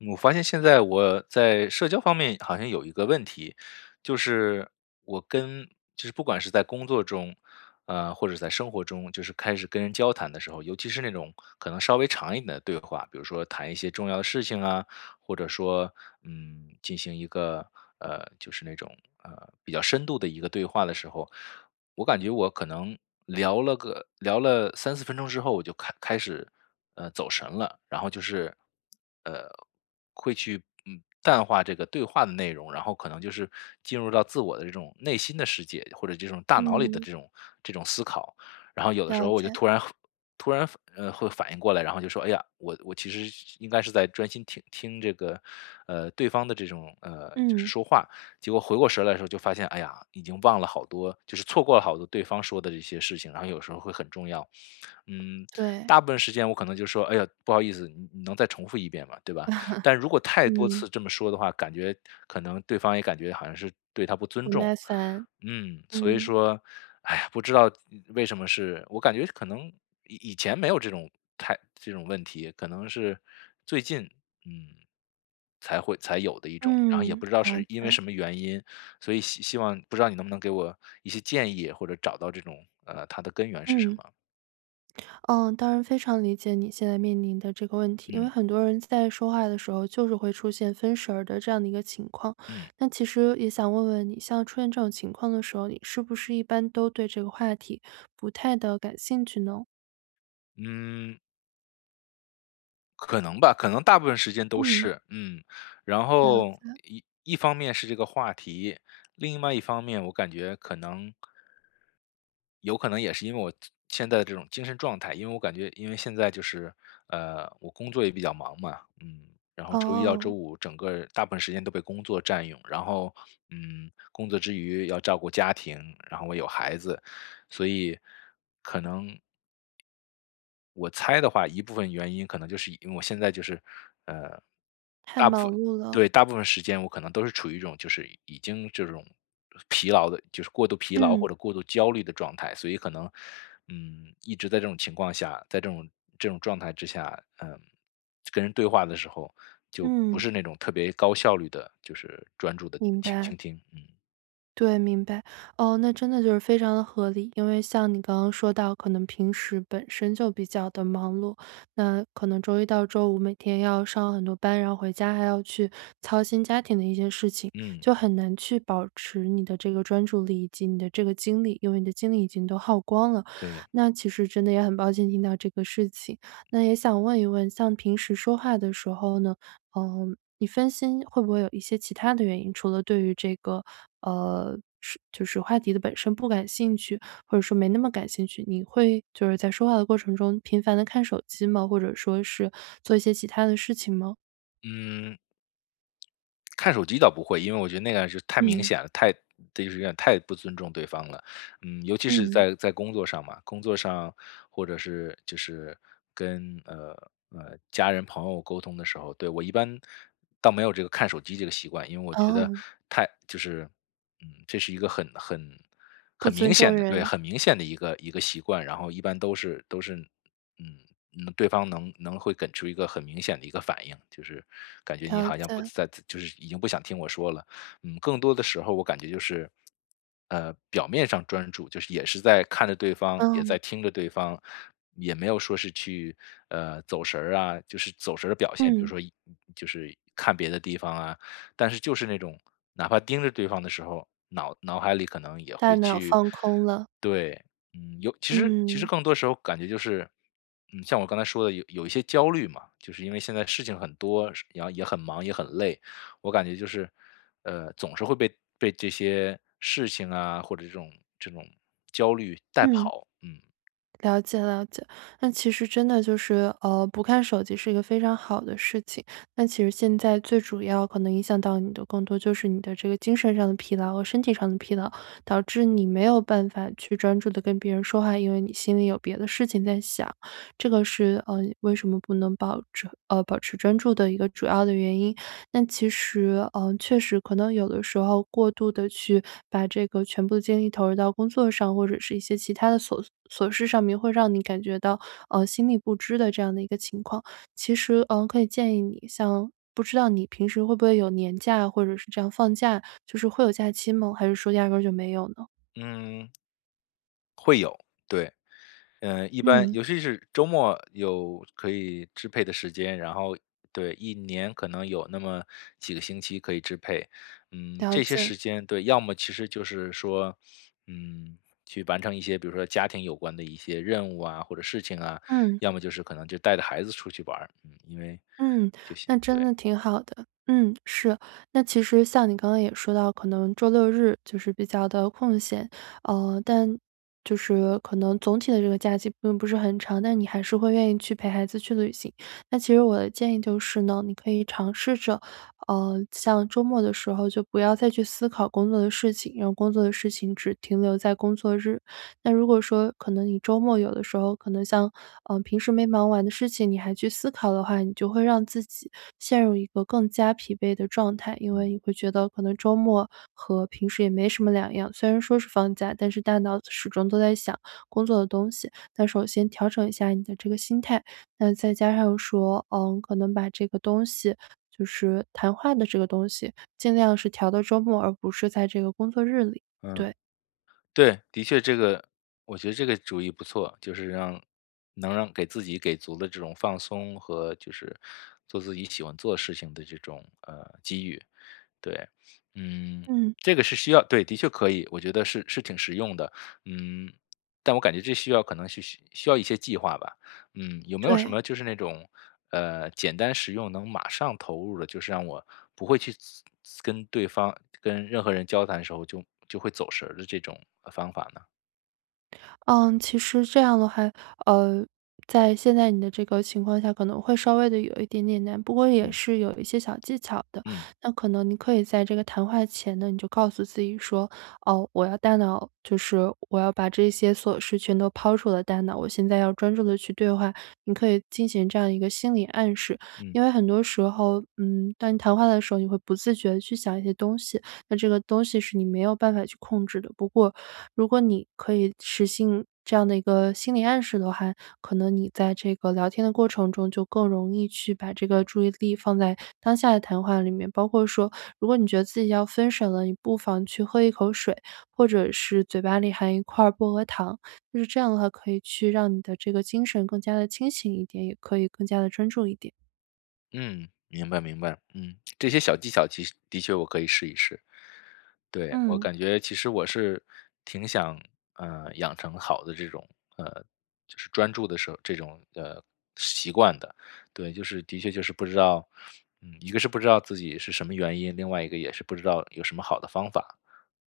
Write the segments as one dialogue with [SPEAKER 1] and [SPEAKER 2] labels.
[SPEAKER 1] 我发现现在我在社交方面好像有一个问题，就是我跟就是不管是在工作中，呃，或者是在生活中就是开始跟人交谈的时候，尤其是那种可能稍微长一点的对话，比如说谈一些重要的事情啊，或者说，嗯，进行一个，呃，就是那种，呃，比较深度的一个对话的时候。我感觉我可能聊了个聊了3-4分钟之后我就开开始，呃，走神了，然后就是呃，会去嗯，淡化这个对话的内容，然后可能就是进入到自我的这种内心的世界，或者这种大脑里的
[SPEAKER 2] 嗯。
[SPEAKER 1] 这种这种思考。然后有的时
[SPEAKER 2] 了
[SPEAKER 1] 候我就
[SPEAKER 2] 解。
[SPEAKER 1] 突然突然反呃，会反应过来，然后就说：“哎呀，我我其实是应该是在专心听听这个，呃，对方的这种，呃，就是
[SPEAKER 2] 嗯。
[SPEAKER 1] 说话。“结果回过神来的时候就发现，哎呀，已经忘了好多就是错过了好多对方说的这些事情，然后有时候会很重要。嗯，
[SPEAKER 2] 对。
[SPEAKER 1] 大部分时间我可能就说：“哎呀，不好意思，你你能再重复一遍吗？”对吧？但是如果太多
[SPEAKER 2] 嗯。
[SPEAKER 1] 次这么说的话，感觉可能对方也感觉好像是对他不尊
[SPEAKER 2] 不
[SPEAKER 1] 重。
[SPEAKER 2] 耐烦，
[SPEAKER 1] 嗯，所以
[SPEAKER 2] 嗯。
[SPEAKER 1] 说，哎呀，不知道嗯为什么是我感觉可能以以前没有这种太这种问题，可能是最近，嗯，才会才有的一种，然后也
[SPEAKER 2] 嗯，
[SPEAKER 1] 不知道
[SPEAKER 2] 好
[SPEAKER 1] 是因为
[SPEAKER 2] 的。
[SPEAKER 1] 什么原因。所以希希望不知道你能不能给我一些建议或者找到这种，呃，它的根源是什
[SPEAKER 2] 嗯。
[SPEAKER 1] 么。
[SPEAKER 2] 嗯，当然非常理解你现在面临的这个问题。因为
[SPEAKER 1] 嗯。
[SPEAKER 2] 很多人在说话的时候，就是会出现分神儿的这样的一个情况。
[SPEAKER 1] 嗯。
[SPEAKER 2] 那其实也想问问你，像出现这种情况的时候，你是不是一般都对这个话题不太地感兴趣呢？
[SPEAKER 1] 嗯。可能吧。可能大部分时间都
[SPEAKER 2] 嗯。
[SPEAKER 1] 是。嗯，然
[SPEAKER 2] 了
[SPEAKER 1] 后
[SPEAKER 2] 解。
[SPEAKER 1] 一一方面是这个话题，另外一方面我感觉可能有可能也是因为我现现在的这种精神状态，因为我感觉因为现在就是，呃，我工作也比较忙嘛，嗯，然后周一到周
[SPEAKER 2] 哦。
[SPEAKER 1] 五整个大部分时间都被工作占用。然后，嗯，工作之余要照顾家庭，然后我有孩子，所以可能我猜的话一部分原因可能就是因为我现在就是，呃，
[SPEAKER 2] 太
[SPEAKER 1] 大部
[SPEAKER 2] 忙
[SPEAKER 1] 分
[SPEAKER 2] 碌了。
[SPEAKER 1] 对，大部分时间我可能都是处于一种就是已经这种疲劳的就是过度疲劳
[SPEAKER 2] 嗯。
[SPEAKER 1] 或者过度焦虑的状态，所以可能，嗯，一直在这种情况下，在这种这种状态之下，呃，跟人对话的时候就不
[SPEAKER 2] 嗯。
[SPEAKER 1] 是那种特别高效率地就是专注地
[SPEAKER 2] 明
[SPEAKER 1] 倾
[SPEAKER 2] 白。
[SPEAKER 1] 倾听。嗯。
[SPEAKER 2] 对，明白。哦，那真的就是非常的合理。因为像你刚刚说到可能平时本身就比较地忙碌，那可能周一到周五每天要上很多班，然后回家还要去操心家庭的一些事情，
[SPEAKER 1] 嗯。
[SPEAKER 2] 就很难去保持你的这个专注力以及你的这个精力，因为你的精力已经都耗光了。
[SPEAKER 1] 对。
[SPEAKER 2] 那其实真的也很抱歉听到这个事情。那也想问一问像平时说话的时候呢，呃，你分心会不会有一些其他的原因。除了对于这个，呃，是就是话题的本身不感兴趣，或者说没那么感兴趣，你会就是在说话的过程中频繁地看手机吗？或者说是做一些其他的事情吗？
[SPEAKER 1] 嗯看手机倒不会，因为我觉得那样是太明
[SPEAKER 2] 嗯。
[SPEAKER 1] 显了，太这就是有点太不尊重对方了。嗯，尤其是
[SPEAKER 2] 嗯。
[SPEAKER 1] 在在工作上嘛，工作上或者是就是跟，呃，呃，家人朋友沟通的时候对，我一般倒没有这个看手机这个习惯，因为我觉得
[SPEAKER 2] 哦。
[SPEAKER 1] 太就是，嗯，这是一个很很
[SPEAKER 2] 不
[SPEAKER 1] 很明
[SPEAKER 2] 尊重
[SPEAKER 1] 显的，对，
[SPEAKER 2] 人。
[SPEAKER 1] 很明显的一个一个习惯，然后一般都是都是，嗯，嗯，对方能能会给出一个很明显的一个反应，就是感觉你
[SPEAKER 2] 了
[SPEAKER 1] 好像不
[SPEAKER 2] 解。
[SPEAKER 1] 在在就是已经不想听我说了。嗯，更多的时候我感觉就是，呃，表面上专注，就是也是在看着对方、也
[SPEAKER 2] 嗯。
[SPEAKER 1] 在听着对方，也没有说是去，呃，走神儿啊就是走神儿的表现，比如
[SPEAKER 2] 嗯。
[SPEAKER 1] 说一嗯，嗯，就是看别的地方啊，但是就是那种哪怕盯着对方的时候，脑脑海里可能也
[SPEAKER 2] 大
[SPEAKER 1] 会
[SPEAKER 2] 脑
[SPEAKER 1] 去
[SPEAKER 2] 放空了。
[SPEAKER 1] 对。嗯，有其实其实
[SPEAKER 2] 嗯。
[SPEAKER 1] 更多时候感觉就是，嗯，像我刚才说的有有一些焦虑嘛，就是因为现在事情很多，事然后也很忙、也很累，我感觉就是，呃，总是会被被这些事情啊、或者这种这种焦虑带
[SPEAKER 2] 嗯。
[SPEAKER 1] 跑，嗯。
[SPEAKER 2] 了解了解。那其实真的就是，呃，不看手机是一个非常好的事情。那其实现在最主要可能影响到你的更多就是你的这个精神上的疲劳和身体上的疲劳，导致你没有办法去专注地跟别人说话，因为你心里有别的事情在想，这个是，呃，为什么不能保持呃，保持专注的一个主要的原因。但其实，呃，确实可能有的时候过度地去把这个全部的精力投入到工作上，或者是一些其它的琐琐事上面会让你感觉到，呃，心力不支的这样的一个情况。其实，呃，可以建议你像不知道你平时会不会有年假，或者是这样放假，就是会有假期吗？还是说压根儿就没有呢？
[SPEAKER 1] 嗯会有，对。呃，一般
[SPEAKER 2] 嗯。
[SPEAKER 1] 尤其是周末有可以支配的时间，然后，对，1年可能有那么几个星期可以支配。嗯，
[SPEAKER 2] 了
[SPEAKER 1] 这些
[SPEAKER 2] 解。
[SPEAKER 1] 时间对，要么其实就是说，嗯，去完成一些比如说家庭有关的一些任务啊或者事情啊，
[SPEAKER 2] 嗯。
[SPEAKER 1] 要么就是可能就带着孩子出去玩儿，嗯，因为
[SPEAKER 2] 嗯，
[SPEAKER 1] 就像
[SPEAKER 2] 那真
[SPEAKER 1] 对。
[SPEAKER 2] 的挺好的，嗯，是。那其实像你刚刚也说到可能周六日就是比较地空闲，呃，但就是可能总体的这个假期并不是很长，但你还是会愿意去陪孩子去旅行。那其实我的建议就是呢，你可以尝试着，呃，像周末的时候就不要再去思考工作的事情，让工作的事情只停留在工作日。那如果说可能你周末有的时候，可能像，嗯，平时没忙完的事情，你还去思考的话，你就会让自己陷入一个更加疲惫的状态。因为
[SPEAKER 1] 嗯。
[SPEAKER 2] 你会觉得可能周末和平时也没什么两样，虽然说是放假，但是大脑始终都在想工作的东西。那首先调整一下你的这个心态，那再加上说，嗯，可能把这个东西就是谈话的这个东西尽量是调到周末，而不是在这个工作日里，
[SPEAKER 1] 嗯。
[SPEAKER 2] 对。
[SPEAKER 1] 对，的确这个我觉得这个主意不错，就是让能让给自己给足了这种放松和就是做自己喜欢做的事情的这种，呃，机遇，对。嗯，
[SPEAKER 2] 嗯。
[SPEAKER 1] 这个是需要对，的确可以，我觉得是是挺实用的。嗯，但我感觉这需要可能需需需要一些计划吧。嗯，有没有什
[SPEAKER 2] 对。
[SPEAKER 1] 么就是那种，呃，简单实用能马上投入的，就是让我不会去自自跟对方跟任何人交谈的时候就就会走神儿的这种，呃，方法呢？
[SPEAKER 2] 呃，其实这样的话，呃，在现在你的这个情况下，可能会稍微的有一点点难，不过也
[SPEAKER 1] 嗯。
[SPEAKER 2] 是有一些小技巧的。
[SPEAKER 1] 嗯。
[SPEAKER 2] 那可能你可以在这个谈话前呢，你就告诉自己说：“哦，我要大脑就是我要把这些琐事全都抛出我的大脑，我现在要专注地去对话”，你可以进行这样一个心理暗示。
[SPEAKER 1] 嗯。
[SPEAKER 2] 因为很多时候，嗯，当你谈话的时候，你会不自觉地去想一些东西，那这个东西是你没有办法去控制的。不过如果你可以实行这样的一个心理暗示的话，可能你在这个聊天的过程中，就更容易去把这个注意力放在当下的谈话里面，包括说如果你觉得自己要分手了，你不妨去喝一口水，或者是嘴巴里含一块薄荷糖，就是这样的话可以去让你的这个精神更加地清醒一点，也可以更加地专注一点。
[SPEAKER 1] 嗯，明白明白。嗯，这些小技巧，其实的确我可以试一试。对，我
[SPEAKER 2] 嗯。
[SPEAKER 1] 感觉其实我是，挺想，呃，养成好的这种呃，就是专注的时候这种，呃，习惯的，对。就是的确就是不知道嗯，一个是不知道自己是什么原因，另外一个也是不知道有什么好的方法？，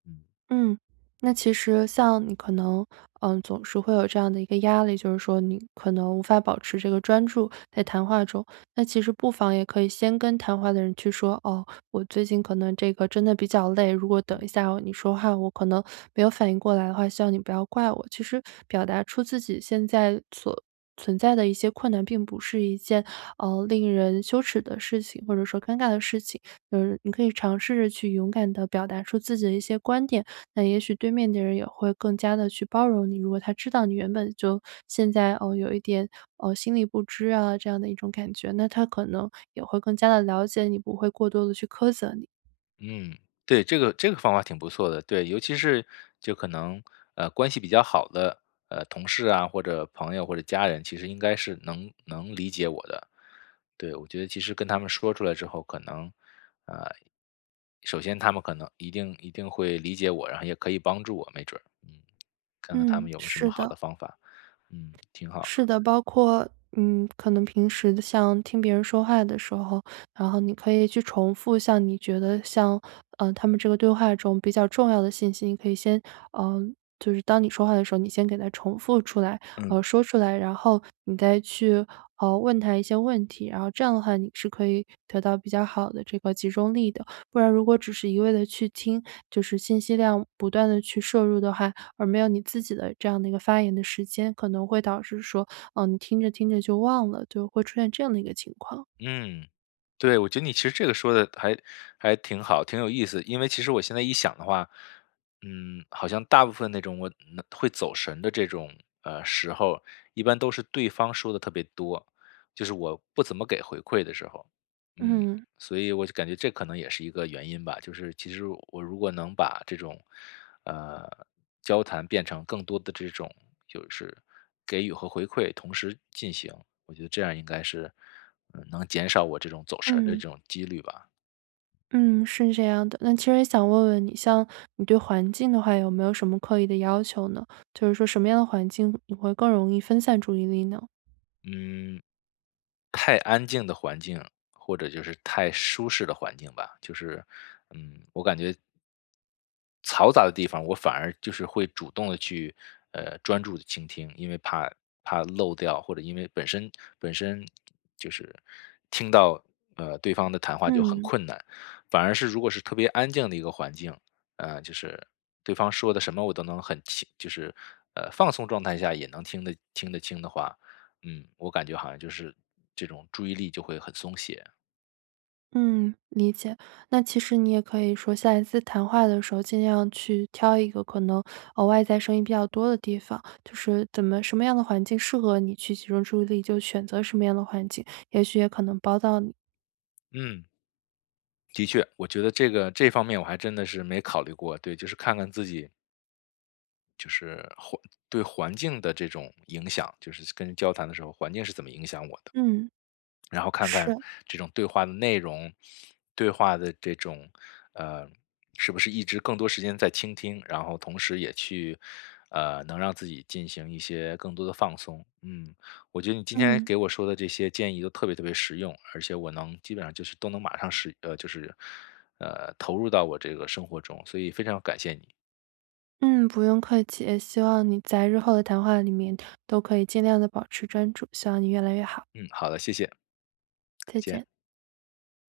[SPEAKER 1] 嗯。
[SPEAKER 2] 嗯，那其实像你可能，呃，总是会有这样的一个压力，就是说你可能无法保持这个专注，在谈话中。那其实不妨也可以先跟谈话的人去说：“哦，我最近可能这个真的比较累，如果等
[SPEAKER 1] 嗯。
[SPEAKER 2] 一下你说话，我可能没有反应过来的话，希望你不要怪我。”其实表达出自己现在所存在的一些困难，并不是一件，呃，令人羞耻的事情，或者说尴尬的事情。呃，你可以尝试着去勇敢地表达出自己的一些观点，那也许对面的人也会更加地去包容你，如果他知道你原本就现在，哦，有一点，哦，心力不支这样的一种感觉，那他可能也会更加地了解你，不会过多地去苛责你。
[SPEAKER 1] 嗯，对。这个这个方法挺不错的，对，尤其是就可能，呃，关系比较好的呃，同事啊或者朋友或者家人其实应该是能能理解我的。对，我觉得其实跟他们说出来之后，可能，呃，首先他们可能一定一定会理解我，然后也可以帮助我，没准儿。嗯。看看他
[SPEAKER 2] 嗯，
[SPEAKER 1] 们有没有什
[SPEAKER 2] 是
[SPEAKER 1] 么好
[SPEAKER 2] 的。
[SPEAKER 1] 的方法，嗯，挺好。
[SPEAKER 2] 是的，包括，嗯，可能平时像听别人说话的时候，然后你可以去重复像你觉得像呃，他们这个对话中比较重要的信息，你可以先，呃，就是当你说话的时候，你先给它重复出来，
[SPEAKER 1] 嗯。
[SPEAKER 2] 呃，说出来。然后你再去，呃，问他一些问题，然后这样的话你是可以得到比较好的这个集中力的。不然如果只是一味地去听，就是信息量不断地去摄入的话，而没有你自己的这样的一个发言的时间，可能会导致说，呃，你听着听着就忘了，就会出现这样的一个情况。
[SPEAKER 1] 嗯，对，我觉得你其实这个说得还还挺好、挺有意思。因为其实我现在一想的话，嗯，好像大部分那种我嗯，会走神的这种，呃，时候，一般都是对方说得特别多。就是我不怎么给回馈的时候，嗯，
[SPEAKER 2] 嗯。
[SPEAKER 1] 所以我就感觉这可能也是一个原因吧。就是其实我如果能把这种，呃，交谈变成更多的这种就是给予和回馈同时进行，我觉得这样应该是，嗯，能减少我这种走神儿的这
[SPEAKER 2] 嗯。
[SPEAKER 1] 种几率吧。
[SPEAKER 2] 嗯，是这样的。那其实想问问你，像你对环境的话有没有什么刻意的要求呢？就是说什么样的环境你会更容易分散注意力呢？
[SPEAKER 1] 嗯。太安静的环境，或者就是太舒适的环境吧，就是，嗯，我感觉嘈杂的地方，我反而就是会主动地去，呃，专注地倾听，因为怕怕漏掉，或者因为本身本身就是听到，呃，对方的谈话就很
[SPEAKER 2] 嗯。
[SPEAKER 1] 困难。反而是如果是特别安静的一个环境，呃，就是对方说的什么我都能很清就是，呃，放松状态下也能听得听得清的话，嗯，我感觉好像就是这种注意力就会很松懈。
[SPEAKER 2] 嗯，理解。那其实你也可以说下一次谈话的时候尽量去挑一个可能，呃，外在声音比较多的地方，就是怎么什么样的环境适合你去集中注意力，就选择什么样的环境。也许也可能帮到你。
[SPEAKER 1] 嗯。的确，我觉得这个这方面我还真的是没考虑过，对，就是看看自己就是环对环境的这种影响，就是跟交谈的时候，环境是怎么影响我的。
[SPEAKER 2] 嗯。
[SPEAKER 1] 然后看看
[SPEAKER 2] 是。
[SPEAKER 1] 这种对话的内容，对话的这种，呃，是不是一直更多时间在倾听，然后同时也去，呃，能让自己进行一些更多的放松。嗯，我觉得你今天
[SPEAKER 2] 嗯。
[SPEAKER 1] 给我说的这些建议都特别特别实用，而且我能基本上就是都能马上是呃就是，呃，投入到我这个生活中，所以非常感谢你。
[SPEAKER 2] 嗯，不用客气。也希望你在日后的谈话里面都可以尽量地保持专注，希望你越来越好。
[SPEAKER 1] 嗯，好的，谢谢。再
[SPEAKER 2] 再
[SPEAKER 1] 见。
[SPEAKER 2] 见。